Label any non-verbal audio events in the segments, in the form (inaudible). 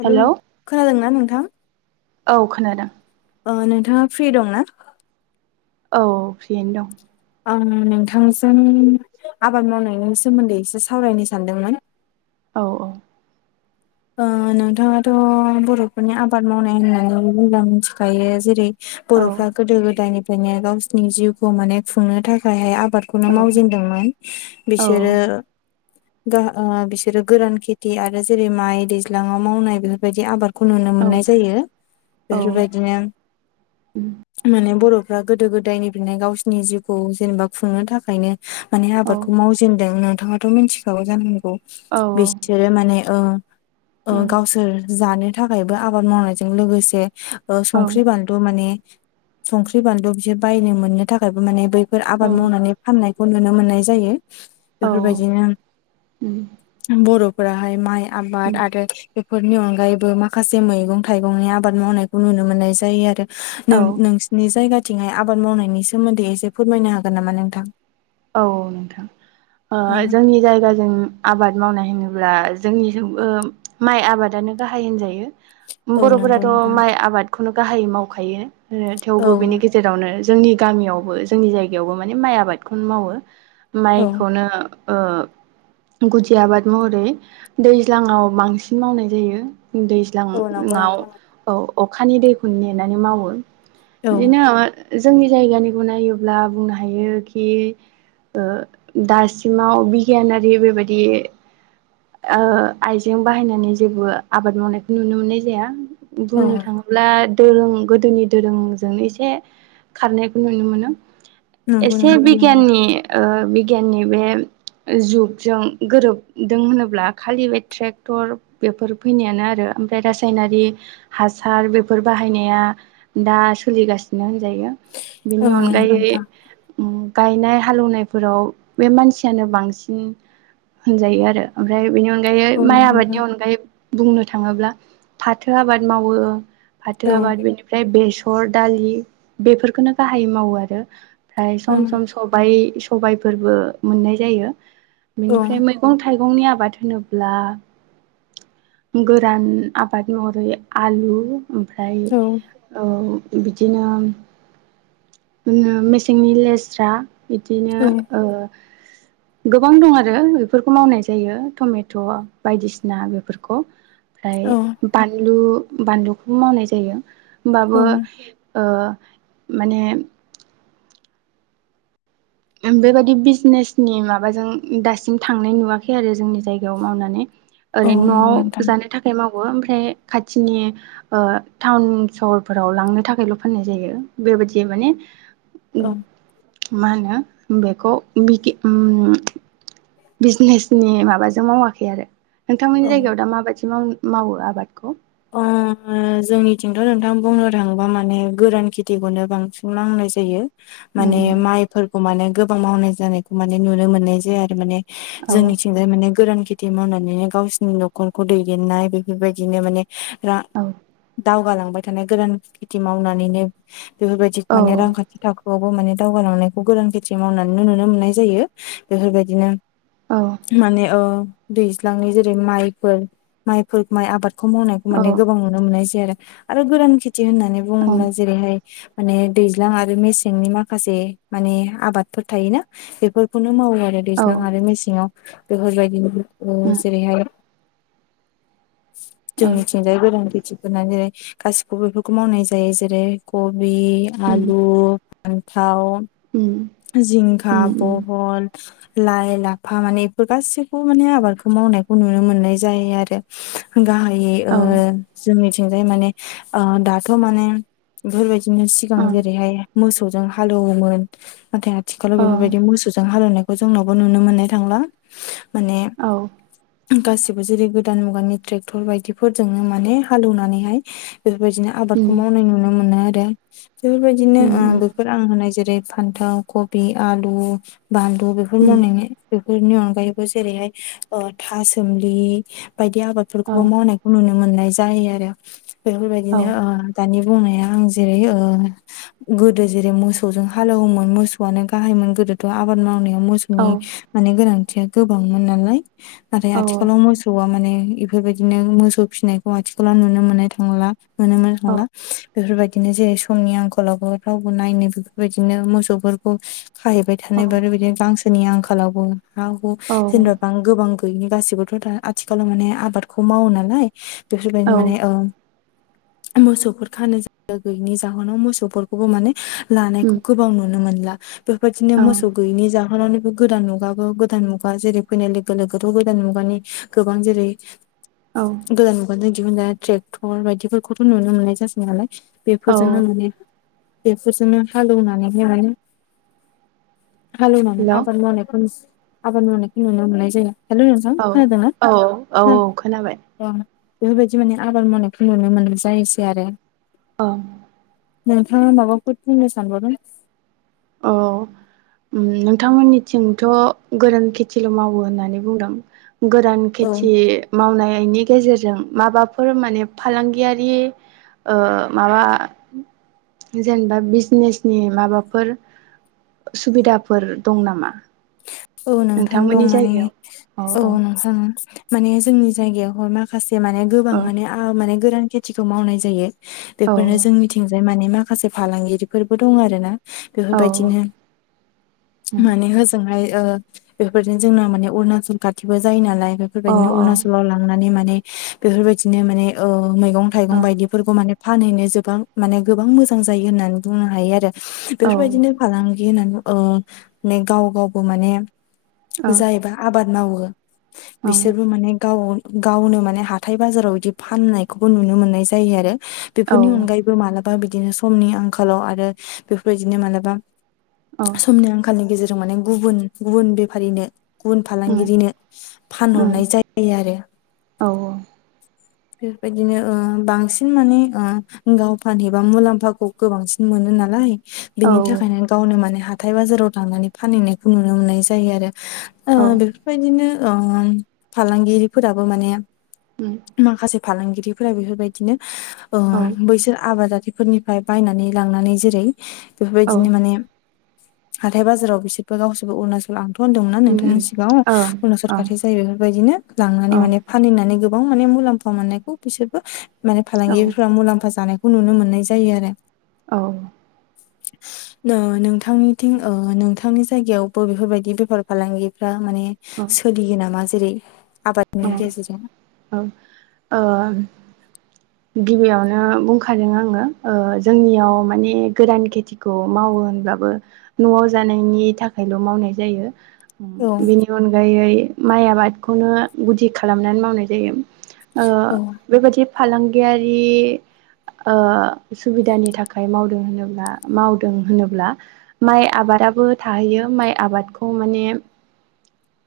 Hello नों खोनादोंना नोंथां औ खोनादों औ नोंथाङा फ्रि दं ना? औ औ फ्रियैनो दं आं नोंथांजों आबाद मावनायाव सोमोन्दै एसे सावरायनो सानदोंमोन। औ औ अ नोंथाङाथ' बर'फोरनि आबाद मावनाय होननायाव मोजां मिथिखायो जेरै औ बर'फ्रा गोदो गोदायनिफ्रायनो गावसिनि जिउखौ माने खुंनो थाखायहाय आ आबादखौनो औ मावजेनदोंमोन बिसोरो औ ओ आ बिसोरो गोरान खेथि आरो जेरै माइ दैज्लाङाव मावनाय बेफोरबायदि आबाद खौ नुनो औ मोननाय जायो औ बेफोरबायदिनो माने बर'फ्रा गोदो गोदाय गोदायनिफ्रायनो गावसिनि जिउखौ जेनेबा खुंनो थाखायनो माने औ आबादखौ मावजेनदोंमोन नोंथाङाथ' मिथिखागौ जानांगौ बिसोरो माने ओ ओ गावसोर जानो थाखायबो आबाद मावनायजों लोगोसे ओ संख्रि बानलु माने संख्रि बानलु बिसोर बायनो मोननो थाखायबो माने बे बेफोर आबाद मावनानै फाननायखौ नुनो मोननाय जायो। औ बेफोरबायदिनो बर'फोराहाय माइ आबाद आर बेफोरनि अनगायैबो माखासे मैगं थाइगंनि आबाद मावनायखौ नुनो मोननाय जायो आरो। औ नों-नोंसिनि जायगाथिंहाय आबाद मावनायनि सोमोन्दै एसे फोरमायनो हागोन नामा नोंथां? औ औ नोंथां अ जोंनि जायगाजों आबाद मावनाय होनो। अब्ला जोंनिजोंबो माइ आबादानो गाहाय होनजायो। औ नंगौ बर'फोराथ' नोंथां। माइ आबादखौनो गाहायै मावखायो औ थेवबो बिनि गेजेरावनो जोंनि गामियावबो जोंनि जायगायावबो माने माइ आबादखौनो मावो औ माइखौनो ओ गुदि आबाद महरै दैज्लाङाव बांसिन मावनाय जायो। औ नंगौ दैज्लाङाव नोंथां। औ अखानि दैखौनो नेनानै मावो। औ बेनि उनावहाय जोंनि जायगानिखौ नायोब्ला बुंनो हायो। ओ दासिमाव बिगियानारि बेबायदि ओ आइजें बाहायनानै जेबो आबाद मावनायखौ नुनो मोननाय जाया औ बुंनो थाङोब्ला दोरों गोदोनि दोरोंजोंनो एसे खारनायखौ नुनो मोनो नंगौ एसे नोंथां नंगौ बिगियाननि ओ बिगियाननि बे जुगजों गोरोबदों होनोब्ला खालि बे ट्रेक्टर बेफोर फैनायानो आरो ओमफ्राय रासायनारि हासार बेफोर बाहायनाया दा सोलिगासिनो । जायो औ बिनि नंगौ अनगायै नोंथां उम गायनाय हालौनायफोराव बे मानसियानो बांसिन होनजायो आरो ओमफ्राय बेनि उन अनगायै औ माइ नंगौ आबादनि नोंथां अनगायै बुंनो थाङोब्ला फाथो आबाद मावो । फाथो औ आबाद बेनिफ्राय बेसर दालि बेफोरखौनो गाहायै मावो आरो । ओमफाय सम सम औ सबाइ सबायफोरबो मोननाय जायो औ बिनिफ्राय मैगं थाइ गंनि आबाद होनोब्ला गोरान आबाद महरै आलु ओमफ्राय ओ बिदिनो मे सिंनि लेस्रा बिदिनो ओ (inaudible) गोबां दं आरो बेफोरखौ मावनाय जायो टमेट' बायदिसिना बेफोरखौ ओमफ्राय बानलु बानलुखौ मावनाय जायो औ ओमबाबो । ओ माने बेबायदि बिजनेसनि माबाजों दासिम थांनाय नुवाखै आरो जोंनि जायगायाव मावनानै । औ ओरैनो नंगौ न'आव नोंथां जानो थाखाय माव वो ओमफ्राय खाथिनि ओ टाउन सहरफोराव लांनो थाखायल' फाननाय जायो । बेबादि माने औ मा होनो बेखौ बि उम बिजनेसनि माबाजों मावाखै आरो नोंथांमोननि औ जायगायाव दा माबायदि माव मावो आबादखौ? ओ जोंनिथिंथ' नोंथां बुंनो थाङोबा माने गोरान खेथिखौनो बांसिन मावनाय जायो माने उम माइफोरखौ माने गोबां मावनाय जानायखौ माने नुनो मोननाय जाया आरो माने औ जोंनिथिंजाय माने गोरान खेथि मावनानैनो गावसोरनि न'खरखौ दैदेननाय बेफोरबायदिनो माने रा औ दावगालांबाय थानाय गोदान खेथि मावनानैनो बेफोरबायदि माने औ रांखान्थि थाखो वबो माने दावगालांनायखौ गोरान खेथि मावनानै नुनो मोननाय जायो । बेफोरबायदिनो औ माने ओ दैज्लांनि जेरै माइफोर माइफोर माइ आबादखौ माव माने औ गोबां नुनो मोननाय जायो आरो आरो गोरान खेथि होननानै औ बुङोब्ला जेरैहाय माने दैज्लां आरो मेसेंनि माखासे माने आबादफोर थायोना बेफोरखौनो मावो आरो औ दैज्लां आरो मेसेङाव बेफोरबायदि ओ उम जेरैहाय औ जोंनिथिंजाय गोरान खेथिफोरा जेरै गासिखौबो बेफोरखौ मावनाय जायो जेरै- क बि, उम आलु, फान्थाव, उम जिंखा, उम उम बहल, लाय, लाफा माने बेफोर गासैखौबो माने आबादखौ मावनायखौ नुनो मोननाय जायो आरो गाहाय ओ औ जोंनिथिंजाय माने दाथ' माने बेफोरबायदिनो सिगां ओ जेरैहाय मोसौजों हालौवोमोन नाथाय आथिखालाव बेफोरबायदि औ मोसौ जों हालवनायखौ जोंनावबो नुनो मोननाय थांला माने औ गासिबो जेरै गोदान मुगानि ट्रेक्टर बायदि फोरजोंनो माने हालेौनानैहाय बेफोरबायदिनो उम आबादखौ मावनाय नुनो मोनो आरो । बेफोरबायदिनो उम ओ उम बेफोर आं होनाय जेरै फान्थाव कबि आलु बानलु बेफोर उम मावनाय बेफोरनि अनगायैबो जेरैहाय ओ थासोमलि बायदि औ आबादफोरखौबो मावनायखौ नुनो मोननाय जायो आरो औ बेफोरबायदिनो ओ दानि बुंनाया आं जेरै ओ गोदो जेरै मोसौजों हालौवोमोन मोसौआनो गाहाय मोन गोदोथ' आबाद मावनायाव मोसौनि औ माने गोनांथि या गोबांमोन नालाय नाथाय औ आथिखालाव मोसौ मानज बेफोरबायदिनो मो सौ फिनायखौ आथिखालाव नुनो मोनो थांला नुनो मोनो थांलाय बेफोरबायदिनो जेरै समनि आंखलावबो रावबो नायनो बेफोरबायदिनो मोसौफोरखौ खाहैबाय थानायब बिदिनो गांसोनि आंखालावबो हा हु औ जेनेबा बां गोबां गैयनि गासैबोथ' दा आथिखालाव माने आबादखौ मावो नालाय बेफोरबायदि माने अ' मोसौफोर खानो जायगा गैयिनि जाहोनाव मोसौफोरखौबो माने उम लानायखौ गोबां नुनो मोनला बेबायदिनो औ मोसौ गैयिनि जाहोनावनिबो गोदान मुगाबो गोदान मुगा जेरै फैनाय लोगो लोगोथ' गोदान मुगानि गोबां जेरै औ (inaudible) गोदान मुगाजों दिहुन जानाय ट्रेक्टर बायदिफोरखौथ' नुनो मोननाय जासै नालाय बेफोरजोंनो औ माने बेफोरजोंनो हालौवनानै जोङो हालेवनानै हेलौ आबाद मावनायखौ आबाद मावनायखौ नुनो मोननाय जायो । हेल' नोंथां औ औ औ खोनादोंना खोनाबाय अ बेफोरबायदि माने आबाद मावनायखौ नुनो मोन जायोसै आरो औ नोंथाङा माबाफोर बुंनो सानबावगोन औ नोंथांमोननिथिंथ' गोरान खेथिल' मावो होननानै बुंदों गोरान औ खेथि मावनायनि गेजेरजों जों माबाफोर माने फालांगियारि माबा जेनेबा बिजनेसनि माबाफोर सुबिदाफोर दं नामा औ नोंथां दं नोंथांमोननि माने जायगायाव औ नोंथां माने जोंनि जायगायावहाय माखासे माने गोबां माने गोरान खेथिखौ मावनाय जायो औ बेफोरनो जोंनिथिंजाय माने माखासे फालांगिरिफोरबो दं आरो ना औ बेफोरबायदिनो माने होजोंहाय ओ बेफोरबायदिनो जोंना माने अरुणाचल खाथिबो जायो नालाय औ बेफोरबायदिनो अरुणाचलाव लांनानै माने बेफोरबायदिनो माने ओ मैगं थाइगं औ बायदिफोरखौ माने फानहैनो गोबां माने गोबां मोजां जायो होननानै बुंनो हायो आरो औ बेफोरबायदिनो फालांगि होननानै ओ गाव गावबो माने जायोबा आबाद मावो बिसोरबो माने गाव गावनो माने हाथाय बाजाराव बिदि फाननायखौबो नुनो मोननाय जायो आरो औ बेफोरनि अनगायैबो मालाबा बिदिनो समनि आंखालाव आरो बेफोरबायदिनो मालाबा औ समनि आंखालनि गेजेरजों माने गुबुन गुबुन बेफारिनो गुबुन उम फालांगिरिनो उम फानहरनाय जायो आरो औ बेफोरबायदिनो ओ बांसिन माने ओ गाव फान एबा मुलाम्फाखौ गोबांसिन मोनो नालाय औ बेनि थाखायनो गावनो माने हाथाय बाजाराव थांनानै फानहैनायखौ नुनो मोननाय जायो आरो ओ औ बेफोरबायदिनो फालांगिरिफोराबो माने उम माखासे फालांगिरिफोरा बेफोरबायदिनो औ बैसोर आबादारि फोरनिफ्राय बायनानै लांनानै जेरै औ बेफोरबायदिनो माने हाथाय बाजाराव बिसोर बे गावसबो अरुणचल आं दंना नोंथांनि उम सिगाङाव उम उनावसर ओं खाथि जायो बेफोरबायदिनो लांनानै ओं माने फानहैनानै गोबां माने मुलाम्फा मोननायखौ बिसोरबो माने औ फालांगिफ मुलाम्फा जानायखौ नुनो मोननाय जायो आरो औ नोंथांनिथिं ओ नोंथांनि जायगायावबो बेफोरबायदि बेफार फालांगिफ्रा माने औ सोलियो नामा जेरै आबादनि गेजेरजों औ औ । गिबियावनो बुंखादों आङो ओ जोंनियाव माने गोरान खेथिखौ माव ओ होनब्लाबो न'आव जानायनि थाखायल' मावनाय जायो औ बेनि अनगायै माइ आबादखौनो गुदि खालामनानै मावनाय जायो ओ औ बेबायदि फालांगियारि ओ सुबिदानि थाखाय मावदों होनोब्ला मावदों होनोब्ला माइ आबाद आबो थाहैयो माइ आबादखौ माने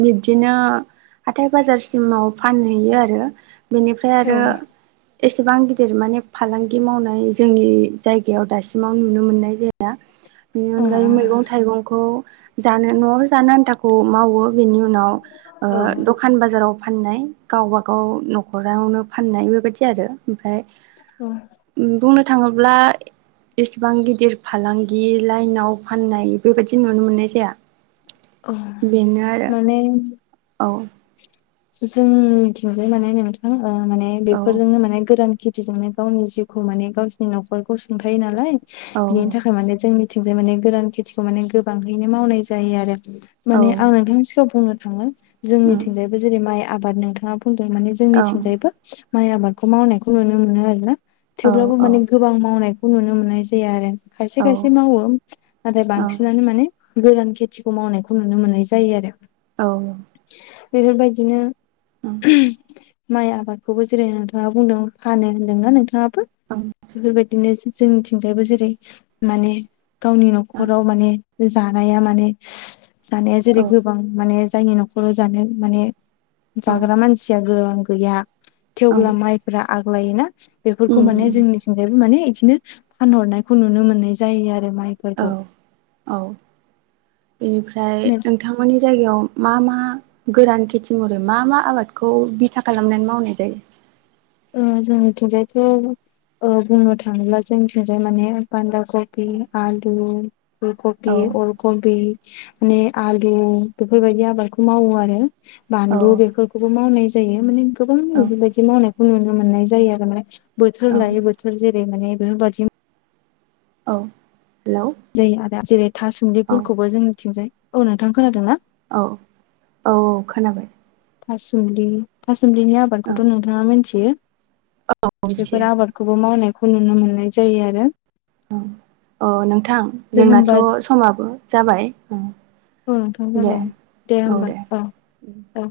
बिब्दिनो हाथाय बाजारसिमाव फान आरो बेनिफ्राय औ आरो एसेबां गिदिर माने फालांगि मावनाय जोंनि जायगायाव दासिमाव नुनो मोननाय जाया बेनि अ अनगायै मैगं थाइगंखौ जानो न'आव जानो आन्थाखौ मावो बेनि उनाव ओ औ दखान बाजाराव फाननाय गावबा गाव न'खरावनो फाननाय बेबायदि आरो ओमफ्राय बुंनो थाङोब्ला इसेबां गिदिर फालांगि लाइनाव फाननाय बेबायदि नुनो मोननाय जाया औ बेनो आरो औ जों थिंजाय माने नोंथां माने औ बेफोरजोंनो माने गोरान खि थि जोंनो गावनि जिउखौ माने गावसोरनि न'खरखौ सुंथायो नालाय बिनि औ थाखाय माने जोंनि थिंजाय माने गोरान खेथिखौ माने गोबांयैनो मावनाय जायो आरो माने औ आं नोंथांनि सिगाङाव बुंनो थाङो औ जोंनिथिंजायबो जेरै माइ आबाद नोंथाङा बुंदों माने जोंनिथिंजायबो माइ आबादखौ मावनायखौ नुनो मोनो आरो ना थेवब्लाबो माने गोबां मावनायखौ नुनो मोननाय जाया आरो। औ खायसे खायसे मावो नाथाय औ बांसिनानो माने गोदान खेथिखौ मावनायखौ नुनो मोननाय जायो आरो। औ बेफोरबायदिनो माइ आबादखौबो जेरै नोंथाङा बुंदों फानो होनदोंना नोंथाङाबो बेफोरबायदिनो जोंनिथिंजायबो जेरै माने गावनि न'खराव माने जानाया माने जानाया जेरै गोबां माने जायनि न'खराव जानो माने जाग्रा मानसिया गोबां गैया थेवब्ला माइफोरा आग्लायोना बेफोरखौ माने जोंनिथिंजायबो माने बिदिनो फानहरनायखौ नुनो मोननाय जायो आरो। माइफोरखौ ओमफ्राय नोंथांमोननि जायगायाव मा मा गोरान खेथि महरै मा मा आबादखौ बिथा खालामनानै मावनाय जायो? ओ जोंनि थिंजायथ' ओ बुंनो थाङोब्ला जोंनिथिंजाय माने बान्दा कफि, आलु औ फुलकबि, अल कबि, माने आलु बेफोरबायदि आबादखौ मावो आरो। औ बानलु बेफोरखौबो मावनाय जायो माने गोबां औ मावो बेबायदि मावनाय खौ नुनो मोननाय जायो आरो माने बोथोर औ लायै बोथोर जेरै माने बेफोरबायदि औ हेलौ जायो आरो दा जेरै औ थासुमलिफोरखौबो जोंनिथिंजाय औ नोंथां खोनादों ना? औ औ औ खोनाबाय थासुमलि थासुमलिनि औ आबादखौथ' नोंथाङा मिथियो मिथियो बेफोर आबादखौबो मावनायखौ नुनो मोननाय जायो आरो अ नोंथां दे जोंनाथ' होमबा समाबो जाबाय उम नोंथां दे जाबायानो दे होमबा औ औ